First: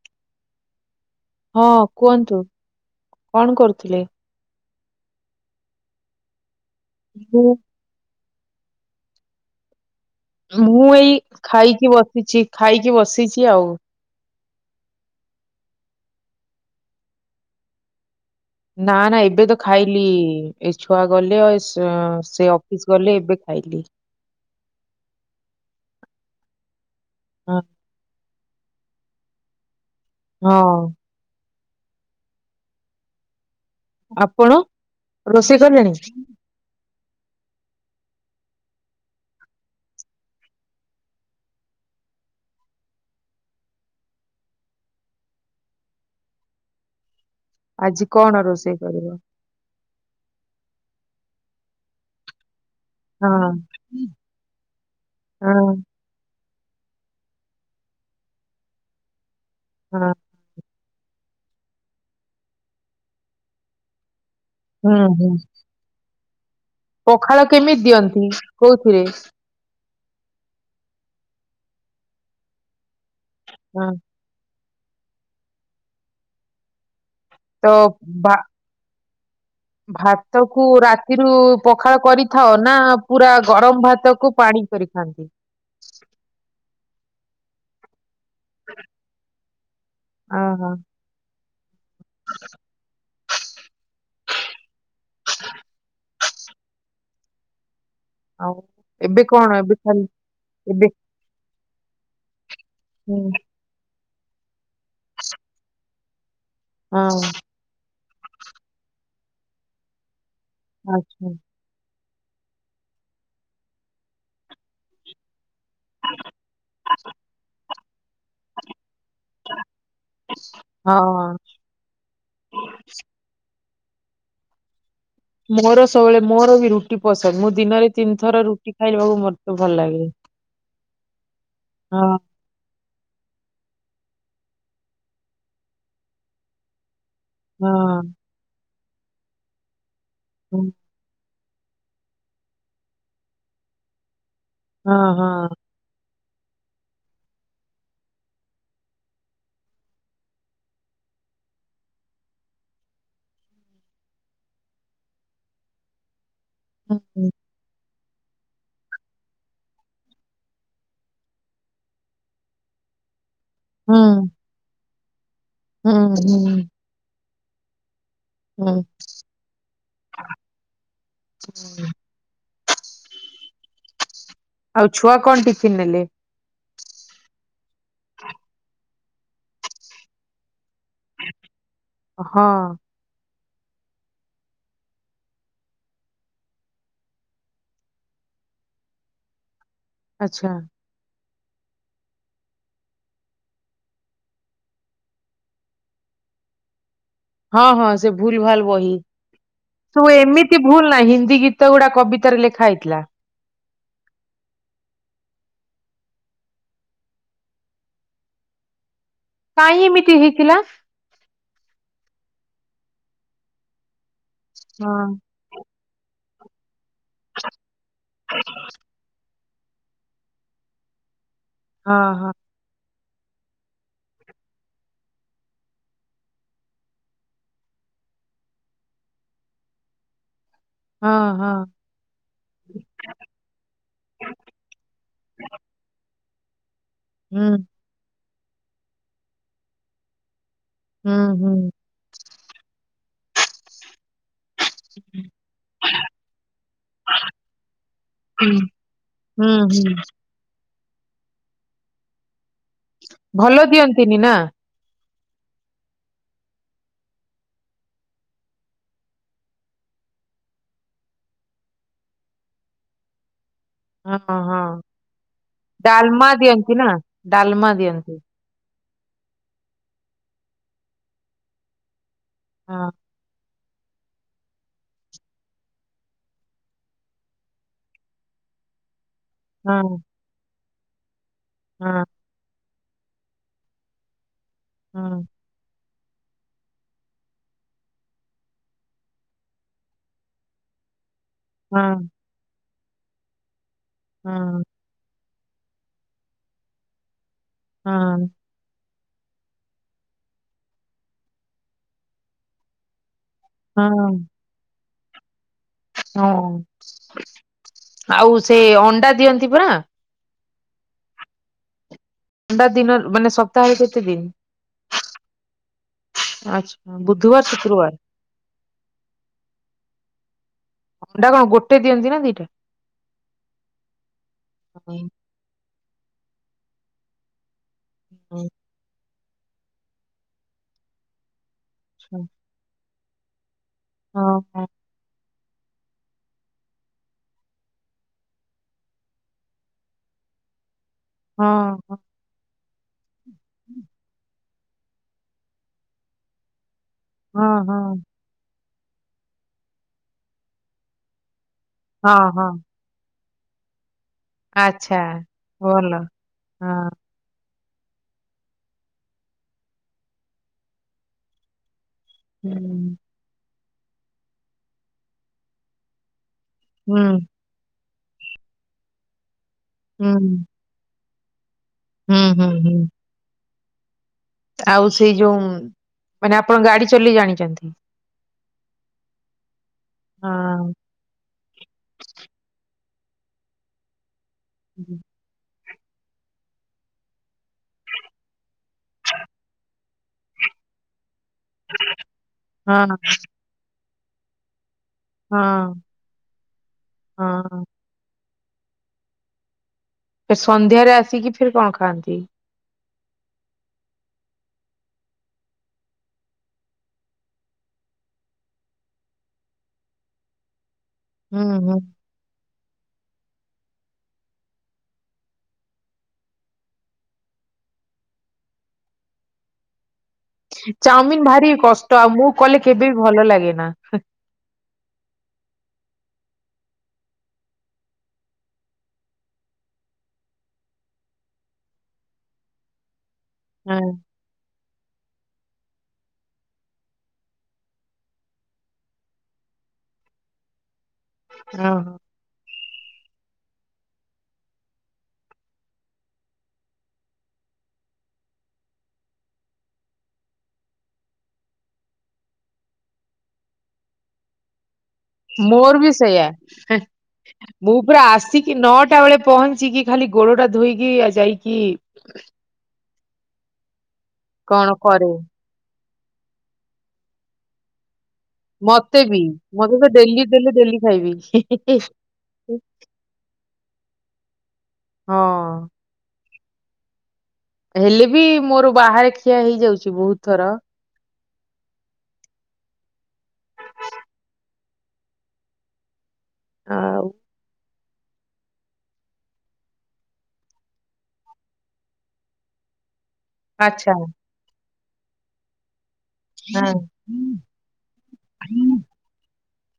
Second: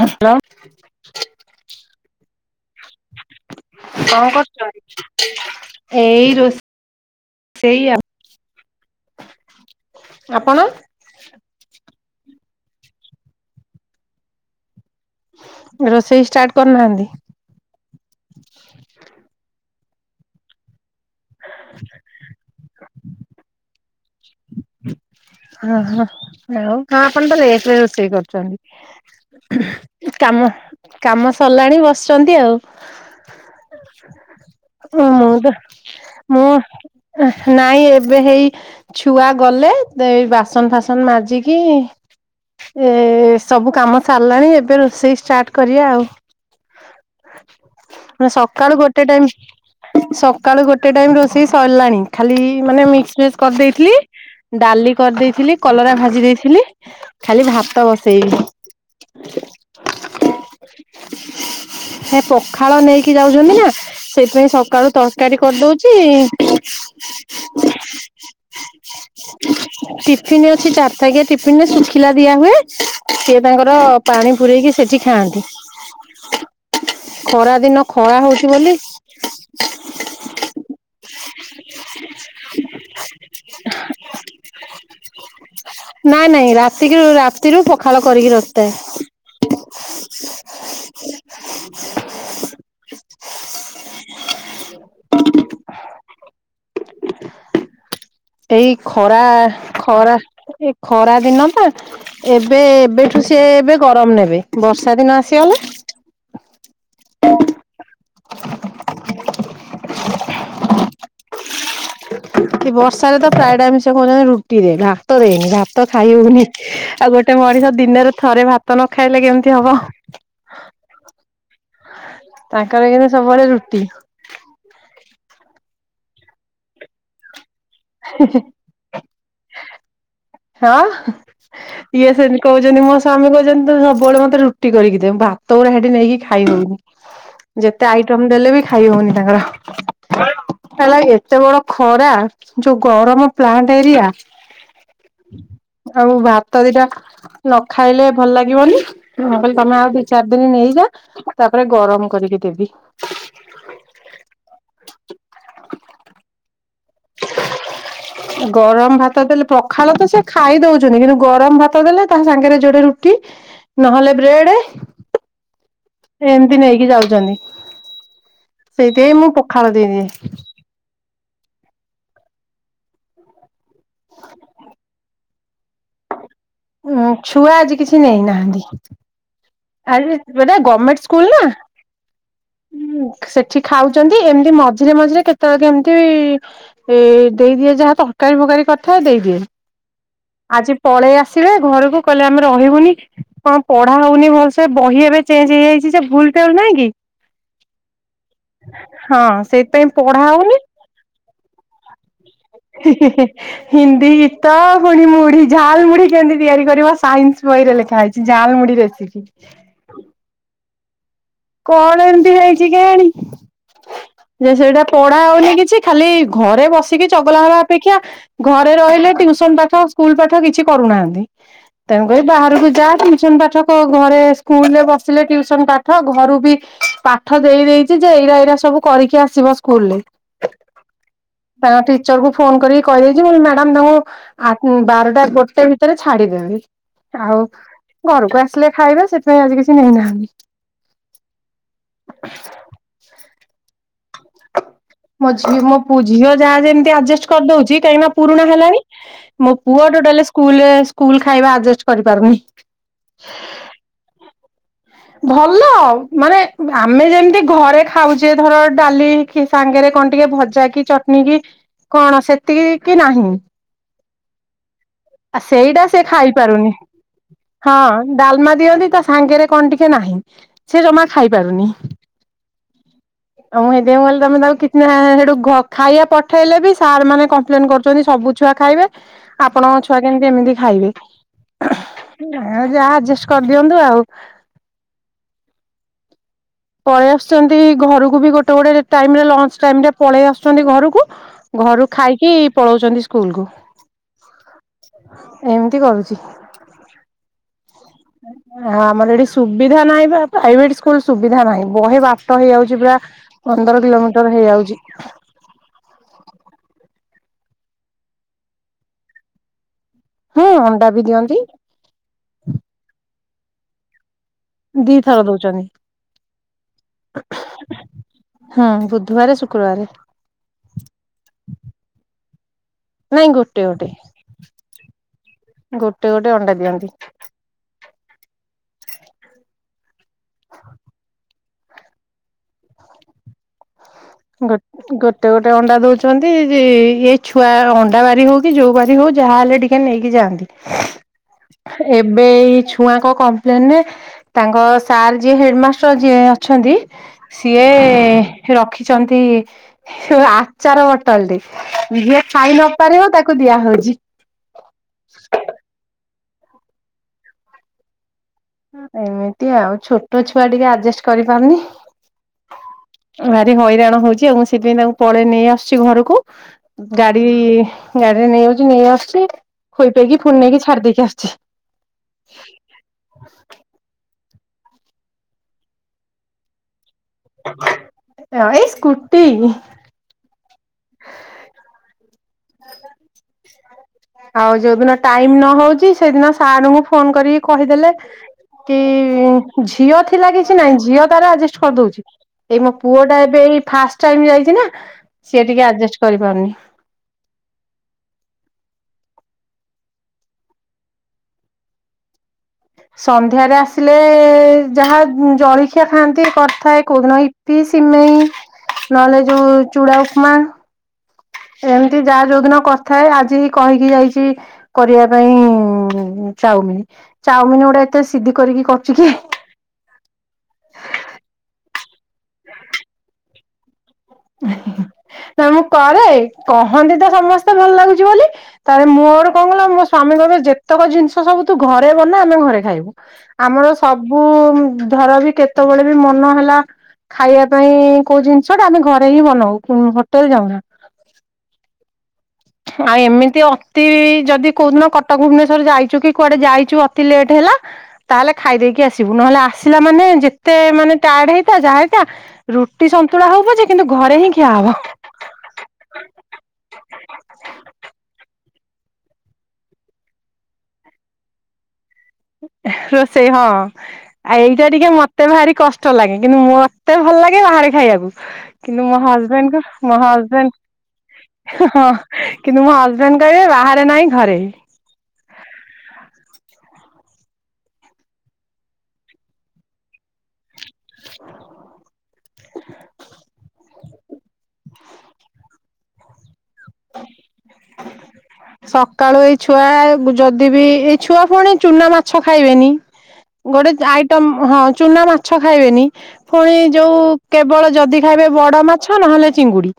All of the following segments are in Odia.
ହ୍ୟାଲୋ। ହଁ କୁହନ୍ତୁ କଣ କରୁଥିଲେ। କଣ କରୁଛ ଏଇ ରୋଷେଇ ହୁଁ। ସେୟା। ମୁଁ ଏଇ ଖାଇକି ବସିଛି ଖାଇକି ବସିଛି ଆଉ। ରୋଷେଇ ଷ୍ଟାର୍ଟ କରିନାହାନ୍ତି। ନା ନା ଏବେ ତ ଖାଇଲି। ଏ ଛୁଆ ଗଲେ ଆ ସେ ଅଫିସ ଗଲେ ଏବେ ଖାଇଲି। ଆଉ ଆପଣ ତା ହଁ ଲେଟ ରେ ରୋଷେଇ ସେ କରୁଛନ୍ତି କାମ। ହଁ କାମ ସରିଲାଣି ବସିଛନ୍ତି ଆଉ। ଆପଣ ଆପଣ ରୋଷେଇ କଲେଣି? ମୁଁ ନାଇଁ ଏବେ ହେଇ ଛୁଆ ଗଲେ ତ ଏଇ ବାସନ ଫାସନ ମାଜିକି ଏ ସବୁ କାମ ସାରଲାଣି ଏବେ ରୋଷେଇ ଷ୍ଟାର୍ଟ କରିଆ ଆଉ। ଆଜି ମେ କଣ ରୋଷେଇ ସକାଳୁ ଗୋଟେ କରିବ? ଟାଇମ ସକାଳୁ ଗୋଟେ ଟାଇମ ରୋଷେଇ ସରିଲାଣି ଖାଲି ମାନେ ମିକ୍ସ ବେଜେ ହଁ କରିଦେଇ ଥିଲ ଡାଲି କରିଦେଇଥିଲି ହଁ କଲରା ଭାଜି ଦେଇଥିଲି। ଖାଲି ଭାତ ବସେଇବି। ହଁ ସେ ପଖାଳ ନେଇକି ଯାଉଚନ୍ତି ନା ସେଥିପାଇଁ ସକାଳୁ ହୁଁ ହୁଁ ତରକାରୀ କରିଦେଉଚି ପଖାଳ କେମିତି ଦିଅନ୍ତି? କୋଉଥିରେ? ଟିଫିନ ଅଛି ଚାରିଥାକିଆ ଟିଫିନରେ ଶୁଖିଲା ଦିଆ ହୁଏ। ସିଏ ତାଙ୍କର ହଁ ପାଣି ପୂରେଇକି ସେଠି ଖାଆନ୍ତି। ଖରା ତ ଦିନ ଖରା ଭା ହୋଉଚି ବୋଲି ଭାତ କୁ ରାତ ରାତିରୁ ପଖାଳ କରିଥାଅ ନା ପୁରା ଗରମ ଭାତକୁ ପାଣି କରିଥାନ୍ତି? ନାଇଁ ନାଇଁ ରାତିକିରୁ ରାତିରୁ ପଖାଳ କରିକି ରଖିଥାଉ। ଓ ହୋ। [unintelligible] [unintelligible] ଆଉ ଏଇ ଖରା ଏବେ କଣ ଏବେ ଖାଲି ଖରା ଏଇ ଏବେ ଖରା ଦିନଟା ଏବେ ଏବେଠୁ ହୁଁ ସିଏ ଏବେ ଗରମ ନେବେ ବର୍ଷା ଦିନ ଆସିଗଲା। ହଁ ଭୋଉଣି। [unintelligible] ଆଛା। କି ବର୍ଷାରେ ତ ପ୍ରାୟ ଟାଇମ ସେକୋଉଚ ନ୍ତି ରୁଟି ଦେଏ ଭାତ ଦେଏନି ଭାତ ଭାତ ଖାଇ ହୋଉନି ଆଉ ଗୋଟେ ମଣିଷ ଦିନରେ ଥରେ ଭାତ ନ ଖାଇଲେ କେମିତି ହବ। ହଁ। ତାଙ୍କର କିନ୍ତୁ ସବୁବେଳେ ରୁଟି। ମୋର ସବୁବେଳେ ମୋର ବି ରୁଟି ପସନ୍ଦ ମୁଁ ଦିନରେ ତିନି ଥର ରୁଟି ଖାଇବାକୁ ମତେ ଭଲ ଲାଗେ। ହଁ ଇଏ ହଁ ସେମିତି କୋହୁଚନ୍ତି ମୋ ସ୍ୱାମୀ କୋହୁଚନ୍ତି ତମେ ସବୁବେଳେ ମତେ ରୁଟି କରିକି ଦେଏ ଭାତଗୁଡା ସେଠି ନେଇକି ଖାଇହୋଉନି। ହଁ ଯେତେ ଆଇଟମ ଦେଲେ ବି ଖାଇ ହୋଉନି ତାଙ୍କର। ହୁଁ। ହେଲାକି ଏତେ ବଡ ଖରା ଯୋଉ ଗରମ ପ୍ଲାଣ୍ଟ ଏରିଆ। ହଁ ହଁ। ଆଉ ଭାତ ଦିଇଟା ନ ଖାଇଲେ ଭଲ ଲାଗିବନି ମୁ କହିଲି ତମେ ଆଉ ଦିଇ ଚାରି ଦିନ ନେଇଯା। ତାପରେ ଗରମ କରିକି ଦେବି। ହୁଁ ହୁଁ। [unintelligible] ଗରମ ଭାତ ଦେଲେ ପଖାଳ ତ ସେ ଖାଇଦେଉଚନ୍ତି କିନ୍ତୁ ଗରମ ଭାତ ଦେଲେ ତା ସାଙ୍ଗରେ ଯୋଡେ ରୁଟି ହୁଁ ନହେଲେ ବ୍ରେଡ। ହୁଁ ହୁଁ ଏମିତି ନେଇକି ଯାଉଚନ୍ତି। ହୁଁ ହୁଁ। ଆଉ ଛୁଆ କଣ ଟିଫିନ୍ ନେଲେ? ଉଁ ଛୁଆ ଆଜି କିଛି ନେଇନାହାନ୍ତି। ଆରେ ଏଟା ଗମେଣ୍ଟ୍ ସ୍କୁଲ୍ ନା ହଁ। ଉଁ ସେଠି ଖାଉଛନ୍ତି ଏମିତି ମଝିରେ ମଝିରେ କେତେବେଳ କେମିତି ଉଁ ଦେଇଦିଏ ଯାହା ତରକାରୀ ଫକାରୀ କରିଥାଏ ଦେଇଦିଏ। ଆଚ୍ଛା ଆଜି ପଳେଇ ଆସିବେ ଘରକୁ କହିଲେ ଆମେ ରହିବୁନି କଣ ପଢା ହଉନି ଭଲ୍ ସେ ବହି ଏବେ ଚେଞ୍ଜ୍ ହେଇଯାଇଚି ସେ ଭୁଲ୍ ଟାଲ୍ ନାହିଁ କି। ହଁ ହଁ ସେ ଭୁଲ୍ ଭାଲ୍ ବହି ହଁ ସେଇଥିପାଇଁ ସବୁ ପଢା ହଉନି ଏମିତି ଭୁଲ ନାହିଁ ହିନ୍ଦୀ ଗୀ ସେଗୁଡା କବିତାରେ ଲେ ହି-ହି-ହି ହିନ୍ଦୀ ଗୀତ ପୁଣି ମୁଢି ଝାଲ୍ ମୁଢି କେମିତି ତିଆରି କରିବ ସାଇନ୍ସ ବହିରେ ଲେଖା ହେଇଛି ଝାଲ୍ମୁଢି ରେସିପି। କାଇଁ ଏମିତି ହେଇଥିଲା? କଣ ଏମିତି ହେଇଛି କେଇଆଣି ଯେ ସେଇଟା ହଁ ପଢା ହୋଉନି କିଛି। ଖାଲି ଘରେ ବସିକି ଚଗଲା ହବା ଅପେକ୍ଷା ଘରେ ରହିଲେ ଟିଉସନ୍ ପାଠ ସ୍କୁଲ ପାଠ କିଛି କରୁନାହାନ୍ତି ହଁ ତେଣୁକରି ହଁ ବାହାରକୁ ଯା ଟିଉସନ ପାଠ ସବୁ ଘରେ ସ୍କୁଲ ରେ ବସିଲେ ଟିୟୁସନ ପାଠ ଘରୁ ବି ପାଠ ଦେଇ ଦେଇଚି ଯେ, ଏଇରା ଏଇରା ସବୁ କରିକି ଆସିବ ସ୍କୁଲରେ। ହଁ ହଁ ତାଙ୍କଠି ଟିଚର କୁ ଫୋନ କରିକି କହିଦେଇଚି, ମୁଁ କହିଲି ମ୍ୟାଡାମ ତାଙ୍କୁ, ବାରଟା ଗୋଟେ ଭିତରେ ଛାଡିଦେବେନି। ଆଉ ହୁଁ ଘରକୁ ଆସିଲେ ଖାଇବେ, ସେଥିପାଇଁ ଆଜି କିଛି ନେଇନାହାନ୍ତି। ହୁଁ ହୁଁ ମୋ ଝିଅ ମୋ ପୁ ମୋ ଝିଅ ଯାହା ଯେମତି ଆଡଜଷ୍ଟ କରିଦଉଛି କାହିଁକି ନା ପୁରୁଣା ହୁଁ ହେଲାଣି। ହୁଁ ମୋ ପୁଅ ହୁଁ ଟୋଟାଲି ସ୍କୁ ସ୍କୁଲ ଖାଇବା ଆଡଜଷ୍ଟ କରିପାରୁନି। ଭଲ ଦିଅନ୍ତିନି ନା? ଭଲ ଆଉ ମାନେ ଆମେ ଯେମିତି ଘରେ ଖାଉଛେ ଧର ଡାଲି ସାଙ୍ଗରେ କଣ ଟିକେ ଭଜା କି ଚଟଣୀ କି କଣ ସେତିକି କି ନାହିଁ। ହଁ ହଁ ଆ ସେଇଟା ସେ ଡାଲମା ଖାଇପାରୁନି ଦିଅନ୍ତି ନା ଡାଲମା ହଁ ଦିଅନ୍ତି ଡାଲମା ଦିଅନ୍ତି ତା ସାଙ୍ଗରେ କଣ ଟିକେ ନାହିଁ ସେ ଜମା ଖାଇପାରୁନି। ହଁ [inaudible] ଆଉଁ ସେଥିପାଇଁ କହଲି ତମେ ତାକୁ କିଛି ସେଠୁ ଖାଇବା ପଠେଇଲେ ବି ସାର୍ ମାନେ କମ୍ପ୍ଲେନ କରୁଛନ୍ତି ସବୁ ଛୁଆ ଖାଇବେ ହଁ ଆପଣଙ୍କ ଛୁଆ କେମିତି ଏମିତି ଖାଇବେ। ହଁ ଯାହା ଆଡଜଷ୍ଟ କରିଦିଅନ୍ତୁ ଆଉ। ହଁ ପଳେଇ ଆସୁଛନ୍ତି ଘରକୁ ବି ଗୋଟେ ଗୋଟେ ଟାଇମରେ ଲଞ୍ଚ ଟାଇମ ରେ ପଳେଇ ଆସୁଛନ୍ତି ଘରକୁ। ଘରୁ ହଁ ଖାଇକି ପଳଉଛନ୍ତି ସ୍କୁଲ କୁ। ହଁ ଏମିତି କରୁଛି। ହଁ ଆମର ଏଠି ସୁବିଧା ନାହିଁ ବା ପ୍ରାଇଭେଟ ସ୍କୁଲ ସୁବିଧା ନାହିଁ ବହେ ବାଟ ହେଇଯାଉଛି ପା। ପନ୍ଦର ହଁ କିଲୋମିଟର ହେଇଯାଉଛି। ହଁ ଆଉ ସେ ଅଣ୍ଡା ଦିଅନ୍ତି ପରା। ହୁଁ ଅଣ୍ଡା ବି ଦିଅନ୍ତି। ଣ୍ଡା ଦିନରୁ ମାନେ ସପ୍ତାହରେ କେତେ ଦିନି? ଦିଥର ଦଉଚନ୍ତି। ଆଚ୍ଛା ବୁଧବାର ଶୁକ୍ରବାର ହୁଁ, ବୁଧୁବାରେ ଶୁକ୍ରବାରେ। ଅଣ୍ଡା କଣ ଗୋଟେ ଦିଅନ୍ତିନା ଦିଟା? ନାଇଁ ଗୋଟେ ଗୋଟେ ଆଚ୍ଛା ଗୋଟେ ଗୋଟେ ଅଣ୍ଡା ଦିଅନ୍ତି। ହଁ। [inaudible] ଆଚ୍ଛା। ଗ ଗ ହଁ ଗୋଟେ ଗୋଟେ ଅଣ୍ଡା ଦଉଚନ୍ତି ଯି ଛୁଆ ଅଣ୍ଡା ବାରି ହଉକି ଯୋଉ ବାରି ହଉ ଯାହା ହେଲେ ଟିକେ ନେଇକି ଯାଆନ୍ତି। ହଁ ହଁ ଏବେ ଏଇ ଛୁଆଙ୍କ କମ୍ପ୍ଲେନରେ ତାଙ୍କ ସାର୍ ଯିଏ ହେଡମାଷ୍ଟର ଯିଏ ଅଛନ୍ତି ସିଏ ହଁ ରଖି ଚନ୍ତି ଆଚାର ବୋଟଲଟେ ଯିଏ ହଁ ହଁ ଖାଇନ ପାରିବ ତାକୁ ଦିଆହଉଛି। ଆଚ୍ଛା ଭଲ ହଁ। ଏମିତି ଆଉ ଛୋଟ ଛୁଆ ଟିକେ ଆଡ଼ଜଷ୍ଟ କରିପାରୁନି। ହୁଁ। ଭାରି ହଇରାଣ ହଉଛି ଆଉ ମୁସେଥିପାଇଁ ତାଙ୍କୁ ପଳେ ନେଇ ଆସୁଛି ଘରକୁ ହୁଁ ଗାଡ଼ି ଗାଡ଼ିରେ ନେଇଯାଉଛି ନେଇ ଆସୁଛି ହୁଁ ଖୋଇପେଇକି ଫୁଣି ନେଇକି ଛାଡ଼ି ଦେଇକି ଆସୁଛି। ହୁଁ ହୁଁ ହୁଁ। ଆଉ ସେଇ ଯୋଉ ମାନେ ଆପଣ ଗାଡ଼ି ଚଲେଇ ଜାଣିଚନ୍ତି? ହଁ ଏଇ ସ୍କୁଟି। ହଁ। ଆଉ ଯୋଉଦିନ ଟାଇମନ ହଉଚି ସେଦିନ ସାରଙ୍କୁ ଫୋନ୍ କରିକି କହିଦେଲେ କି ଝିଅ ଥିଲା କିଛି ନାଇଁ ଝିଅ ତାରା ଅଜେଷ୍ ଛଦଉଚି ଏଇ ମୋ ହଁ ପୁଅଟା ଏବେଏଇ ଫାଷ୍ଟ ଟାଇମ୍ ଯାଇଚିନା ସିଏ ଟିକେ ଆଡ଼ଜେଷ୍ଟ କରିପାରୁନି। ହଁ ହଁ। ଫେର୍ ସନ୍ଧ୍ୟାରେ ଆସିକି ଫେର୍ କଣ ଖାଆନ୍ତି? ସନ୍ଧ୍ୟାରେ ଆସିଲେ ଯାହା ଜଳଖିଆ ଖାଆନ୍ତି କରିଥାଏ କୋଉଦିନ ଇ ଇପି ସିମେଇ ନହେଲେ ଯୋଉ ଚୁଡ଼ା ଉପମା। ହୁଁ ହୁଁ। ଏମିତି ଯାହା ଯୋଉଦିନ କରିଥାଏ ଆଜି ହେ କହିକି ଯାଇଚି କରିବା ପାଇଁ ଚାଉମିିନ୍। ଚାଉମିନ୍ ଗୁଡ଼େ ଏତେ ସିଧି କରିକି କରୁଚି କିଏ। ଚାଉମିିନ ଭାରି କଷ୍ଟ ଆଉ ମୁଁ କଲେ କେବେବି ଭଲ ଲାଗେନା। ନା ମୁଁ କରେ କହନ୍ତିତ ସମସ୍ତେ ଭଲ ଲାଗୁଚି ବୋଲି ତାପରେ ମୋର କଣ କହିଲ ମୋ ସ୍ଵାମୀ କହିବେ ଯେତକ ଜିନିଷ ସବୁ ତୁଘରେ ବନା ଆମେ ଘରେ ଖାଇବୁ। ଆମର ହଁ ସବୁ ବୁ ଧରବି କେତେବେଳେବି ମନ ହେଲା ଖାଇବା ପାଇଁ କୋଉ ଜିନିଷଟା ଆମେ ଘ ହିଁ ବନଉ ହୋଟେଲ୍ ଯାଉନା। ଓହୋ। ଆଁ ଏମିତି ଅତି ଯଦି କୋଉଦିନ କଟକ ଭୁବନେଶ୍ଵର ଯାଇଚୁକି କୁଆଡ଼େ ଯାଇଚୁ ଅତି ଲେଟ୍ ହେଲା ତାହେଲେ ଖାଇଦେଇକି ଆସିବୁ ନହେଲେ ଆସିଲା ମାନେ ଯେତେ ମାନେ ଟାୟାର୍ଡ ହେଇଥା ଯାହା ହେଇଥା ରୁଟି ସନ୍ତୁଳା ହଉ ପଛେ କିନ୍ତୁ ଘରେହିଁ ଖିଆହବ। ମୋରବି ସେଇୟା ହେ ମୁଁ ପୁରା ଆସି କି ନଅଟା ବେଳେ ପହଞ୍ଚିକି ଖାଲି ଗୋଡ ଟା ଧୋଇକି ଆଉ ଯାଇକି ରୋଷେଇ ହଁ ଆଏ ଏଇଟା କଣ ଟିକେ କରେ ମତେ ଭାରି କଷ୍ଟ ଚଲାଗେ କିନ୍ତୁ ମୋତେ ଭଲ ଲାଗେ ବାହାରେ ଖାଇବାକୁ। କିନ୍ତୁ ମୋ ମତେ ବି ମତେ ତ ହଜବେଣ୍ଡଙ୍କୁ ମୋ ଡେଲି ଦେଲେ ଡେଲି ଖାଇବି। ହଜବେଣ୍ଡ ହଁ। କିନ୍ତୁ ମୋ ହଜବେଣ୍ଡ କହିବେ ବାହାରେ ନାହିଁ ଘରେ। ହଁ। ହ। ହେଲେ ବି ମୋର ବାହାରେ ଖିଆ ହେଇଯାଉଛି ବହୁତ ଥର। [inaudible] ଆଉ [inaudible] ସକାଳୁ ଏଇ ଛୁଆ ଯଦି ବିି ଏଇ ଛୁଆ ପୁଣି ଚୁନା ମାଛ ଖାଇବେନି। ଗୋଟେ ଆଇଟମ ହଁ ଚୁନା ମାଛ ଖାଇବେନି। ପୁଣି ଯୋଉ କେବଳ ଯଦି ଖାଇବେ ବଡ ମାଛ ନହେଲେ ଚିଙ୍ଗୁଡି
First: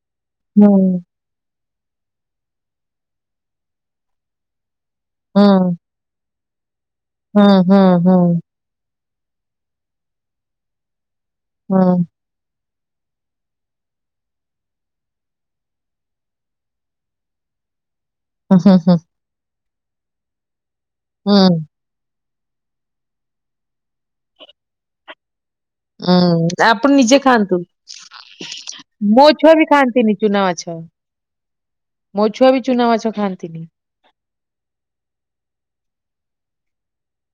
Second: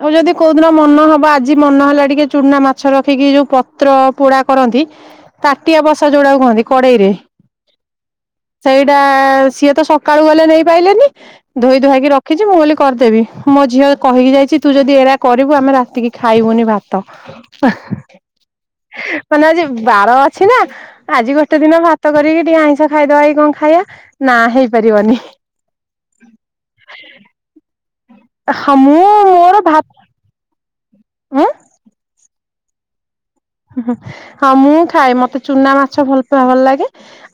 ଆଉ ଯଦି କୋ ମନ ହବ ଆଜି ମନ ହେଲା ଟିକେ ଚୁନା ମାଛ ରଖିକି ଯୋଉ ପତ୍ର ପୋଡା କରନ୍ତି ତାଟିଆ ବସା ଯୋଉଟାକୁ କହନ୍ତି କଡେଇ ରେ। ହୁଁ ହୁଁ ହୁଁ। ସେଇଟା ସିଏ ତ ସକାଳୁ ଗଲେ ନେଇପାଇଲେନି ଧୋଇ ଧୁଆ କି ରଖ କିଛି ମୁଁ ବୋଲି କରିଦେବି ମୋ ଝିଅ କହିକି ଯାଇଛି ତୁ ଯଦି ଏରା କରି ଇବୁ ଆମେ ରାତିକି ଖାଇବୁନି ଭାତ। ହୁଁ ହୁଁ ହୁଁ। ମାନେ ଆଜି ବାର ଅଛି ନା ଆଜି ଗୋଟେ ଦିନ ଭାତ ତ କରିକି ଟିକେ ଆଇଁଷ ଖାଇଦବା କି କଣ ଖାଇବା ନା ହେଇପାରିବନି। ହୁଁ ଆପଣ ନିଜେ ଖାଆନ୍ତୁ। ହଁ ମୁଁ ମୋ ଛୁଆ ବି ଖାଆନ୍ତି ନି। ଚୁନା ମାଛ। ଆଁ। ମୋ ଛୁଆ ବି ଚୁନା ମାଛ ଖାଆନ୍ତିନି। ଉଁହୁଁ ହଁ ମୁଁ ଖାଏ ମତେ ଚୁନା ମାଛ ଭଲ ପା ଭଲ ଲାଗେ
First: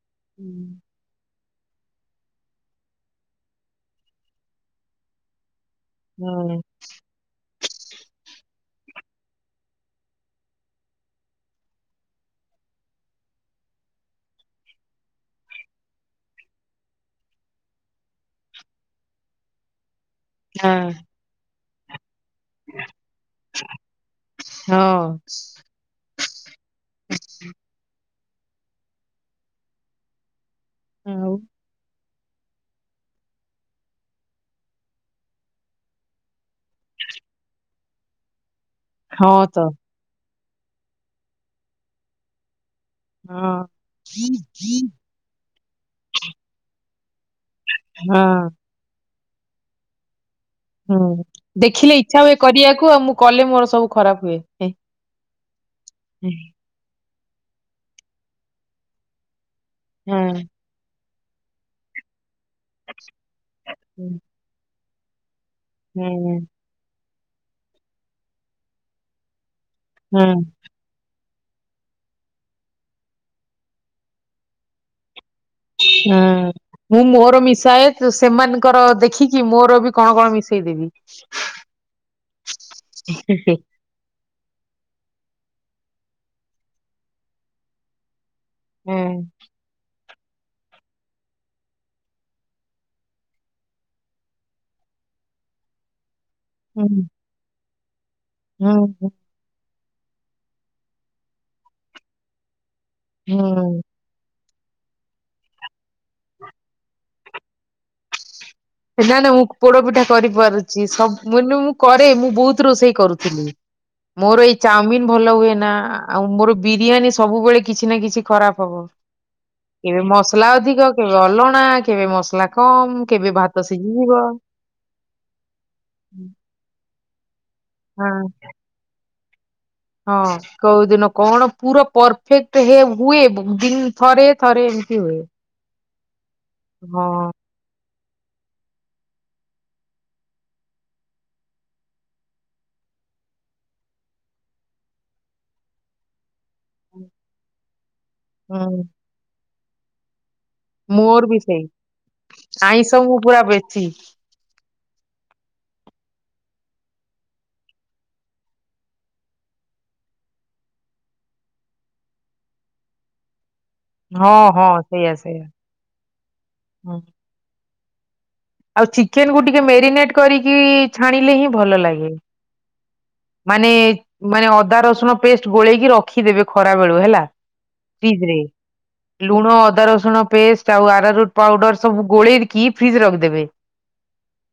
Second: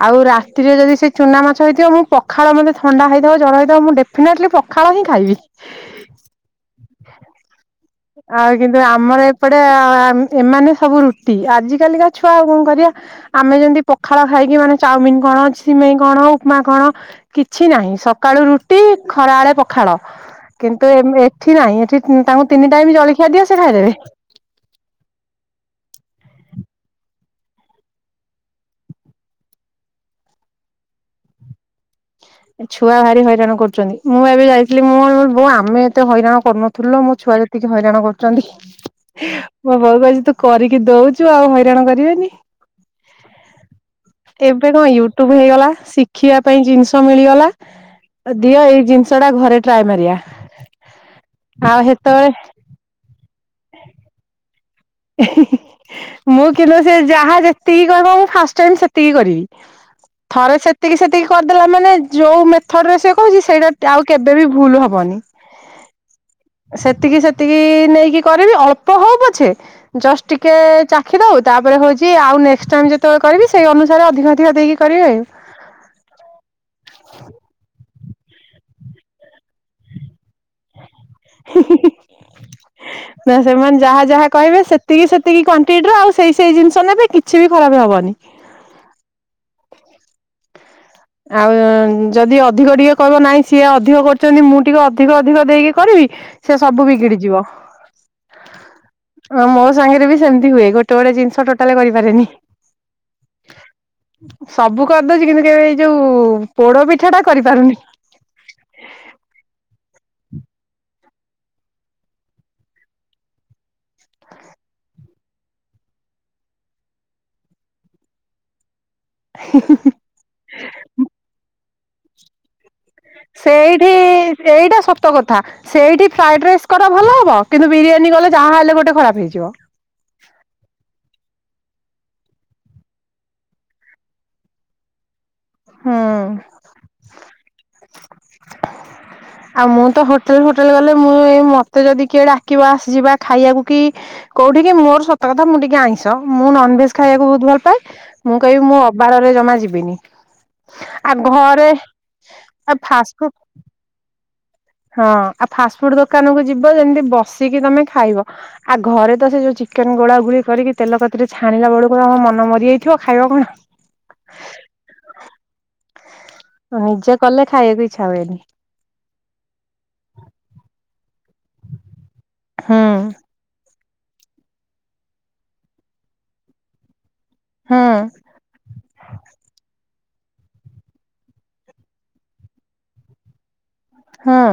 ଆଉ ହୁଁ। ରାତିରେ ଯଦି ସେ ଚୁନା ମାଛ ହେଇଥିବ ମୁଁ ପଖାଳ ମୋତେ ଥଣ୍ଡା ହେଇଥାଉ ଜର ହେଇଥାଉ ମୁଁ ଡେଫିନେଟଲି ପଖାଳ ହିଁ ଖାଇବି। ହୁଁ ଉଁ। ଆଉ କିନ୍ତୁ ଆମର ଏପଟେ ଆ ଏମାନେ ସବୁ ରୁଟି ଆଜିିକାଲିକା ଛୁଆ ଆଉ କଁ କରିଆ। ଆମେ ଯେମିତି ପଖାଳ ଖାଇକି ମାନେ ଚାଉମିନ କଣ ସିମେଇ କଣ ଉପମା କଣ କିଛି ନାହିଁ ସକାଳୁ ରୁଟି ଖରାବେଳେ ପ ଖାଳ କିନ୍ତୁ ଏମ ଏଠି ନାଇଁ ଏଠି ଇଁ ତାଙ୍କୁ ତିନି ଟାଇମି ଜଳିଖିଆ ଦିଅ ସେ ଖାଇଦେବେ। ହଁଅଁ ଆଉ ଛୁଆ ଭାରି ହଇରାଣ କରୁଚନ୍ତି ମୁଁ ଏବେ ଯାଇଥିଲି ମୁଁ ମୋର ବୋଉ ଆମେ ଏତେ ହଇରାଣ କରୁନଥିଲୁ ଲୋ ମୋ ଛୁଆ ଯେ ତିକି ହଇରାଣ କରୁଚନ୍ତି। ହଁ ତ, ମୋ ବୋଉ କଉଚି ତୁ କରିକି ଦଉଚୁ ଆଉ ହଇରାଣ କରିବେନି। ହଁ। ଏବେ କଁ ୟୁଟ୍ୟୁବ ହେଇଗଲା ଶିଖିବା ପାଇଁ ଜିନିଷ ମିଳିଗଲା ହଁ, ଦିଅ ଏଇ ଜିନିଷ ଟା ଘରେ ଟ୍ରାଏ ମାରିଆ। ହୁଁ ଦେଖିଲେ ଇଚ୍ଛା ହୁଏ କରିଆକୁ ଆଉ ମୁଁ କଲେ ମୋର ସବୁ ଖରାପ ହୁଏ ହିଁ ହିଁ ମୁଁ କିନ୍ତୁ ସେ ଯାହା ଯେତିକି କହିବ ମୁଁ ଫାଷ୍ଟ ଟାଇମ୍ ସେତିକି କରିବି। ଥରେ ସେତିକି ସେତିକି କରିଦେଲା ମାନେ ଯୋଉ ମେ ଥରରେ ସେ କହୁଚି ସେଇଟା ଟ୍ରଆଉ କେବେ ବିି ଭୁଲ ହବନି। ହୁଁଉଁ ସେତିକି ସେତିକି ନେଇକି କରିବି ଅଳ୍ପ ହଉ ପଛେ ଜଷ୍ଟ ହଁ। ଟିକେ ଚା ଖି ଦଉ ତାପରେ ହଉଚି ଆଉ ନେକ୍ସଟ ଟାଇମ ଯେତେବେଳେ କରିବି ସେଇ ଅନୁସାରେ ଅଧିକ ଅଧିକ ଦେଇକି କରିବେ। ହୁଁ ଉଁ ମୁଁ ମୋର ମିଶାଏ ତ୍ ସେମାନଙ୍କର ଦେଖିକି ମୋର ବି କଣ କଣ ମିଶେଇ ଦେବି। ହିଁ ହିଁ ହିଁ ନା ସେମାନେ ଯାହା ଯାହା କହିବେ ସେତିକି ସେତିକି କ୍ୱାଣ୍ଟିଟର ଆଉ ସେଇ ସେଇ ଜିନିଷ ନେବେ କିଛି ବି ଖରାପେ ହବନି। ହୁଁଉଁ ଆଉଁ ଉଁ ଯଦି ଅଧିକ ଟିକେ କହିବ ନାହିଁ ସିଏ ଅଧିକ କରୁଚନ୍ତି ମୁଁ ଟିକେ ଅଧିକ ଅଧିକ ଦେଇକି କରିବି ସେ ସବୁ ବିଗିଡି ଯିବ। ହଁ ହଁ ହଁ ମୋ ସାଙ୍ଗେରେ ବି ସେମିତି ହୁଏ ଗୋଟେ ଗୋଟେ ଜିନିଷ ଟୋଟାଲ କରିପାରେନି। ହୁଁଉଁ ସବୁ କରିଦଉଚି କିନ୍ତୁ କେବେ ଏଇ ଯୋଉ ପୋଡ ପିଠା ଟା କରିପାରୁନି। ନା ନା ମୁଁ ପୋଡ ପିଠା କରିପାରୁଚି ସବୁ ନୁ ମୁଁ କରେ ମୁଁ ବୋହୁତ୍ ରୋଷେଇ କରୁଥିଲି। ମୋର ଏଇ ଚାଉମିିନ ଭଲ ହୁଏ ନା ଆଉ ମୋର ବିରିୟାନୀ ସବୁବେଳେ କିଛି ନା କିଛି ଖରାପ ହବ। ହଁ ହିଁ ହିଁ ହିଁ କେ ମସଲା ଅଧିକ କେବେ ଅଲଣା କେବେ ମସଲା କମ କେବେ ଭା ଏଇଠି ସେଇଟା ସତ କଥା। ସେଇଠି ଫ୍ରାଏଡ଼ ରାଇସ୍ କର ଭଲ ହବ କିନ୍ତୁ ବିରିୟାନୀ କଲେ ଯାହା ହେଲେ ଗୋଟେ ଖରାପ୍ ହେଇଯିବ। ହଁଅଁ କଉଦିନ କଣ ପୁର ପରଫେକ୍ଟ ହେ ହୁଏ ବ ଦି ଥରେ ଥରେ ଏମିତି ହୁଏ। ହଁ ହଁଅଁ [inaudible] ଆଉ ମୁଁ ତ ହୋଟେଲ ଫୋଟେଲ ଗଲେ ମୁଁ ଏଇ ମତେ ଯଦି କିଏ ଡାକିବ ଆସଯିବା ଖାଇଆକୁ କି କୋଉଠିିକି ମୋର ସତ କଥା ମୁଁ ଟିକେ ଆଇଁସ ମୁଁ ନନ୍ ଭେଜ୍ ଖାଇଆକୁ ବହୁତ ଭଲ ପାଏ ମୁଁ କଇବି ମୁଁ ହୁଁ ଅବାରରେ ଜମା ଯିବିନି। ଆ ମୋର ବି ସେଇ ଘରେ ଏ ଆଇଁଷ ମୁଁ ଫାଷ୍ଟଫୁଡ୍ ପୁରା ବେଶୀ ହଁ ଆଉ ଫାଷ୍ଟ୍ ଫୁଡ ଦୋକାନକୁୁ ଯିବ ଯେମିତି ବସିକି ତମେ ଖାଇବ। ଆଉ ଘରେ ତ ସେ ଯୋଉ ଚିକେନ୍ ଗୋଳା ଗୋଳି କରିକି ତେଲ କତିରେ ଛାଣିଲା ବେଳକୁ ତ ଆମ ମନ ମରିଯାଇଥିବ। ଆଉ ଖାଇବ କଣ? ହ [inaudible] ହଁ ହଁ ସେଇଆ ସେଇଆ। ହୁଁ ନିଜେ କଲେ ଖାଇବାକୁ ଇଚ୍ଛା ହୁଏନି। ଆଉ ଚିକେନ୍ କୁ ଟିକେ ମେରିନେଟ୍ କରିକି ଛାଣିଲେ ହିଁ ଭଲ ଲାଗେ। ହଁ। ମାନେ ମାନେ ଅଦା ରସୁଣ ପେଷ୍ଟ ଗୋଳେଇକି ରଖିଦେବେ ଖରା ବେଳୁ ହେଲା। ହୁଁ ଫ୍ରିଜ୍ ରେ। ଲୁଣ ଅଦା ରସୁଣ ପେଷ୍ଟ ଆଉ ଆରା ରୁଟ୍ ପାଉଡର ସବୁ ଗୋଳେଇକି ଫ୍ରିଜ୍ ରେ ରଖିଦେବେ। ହଁ।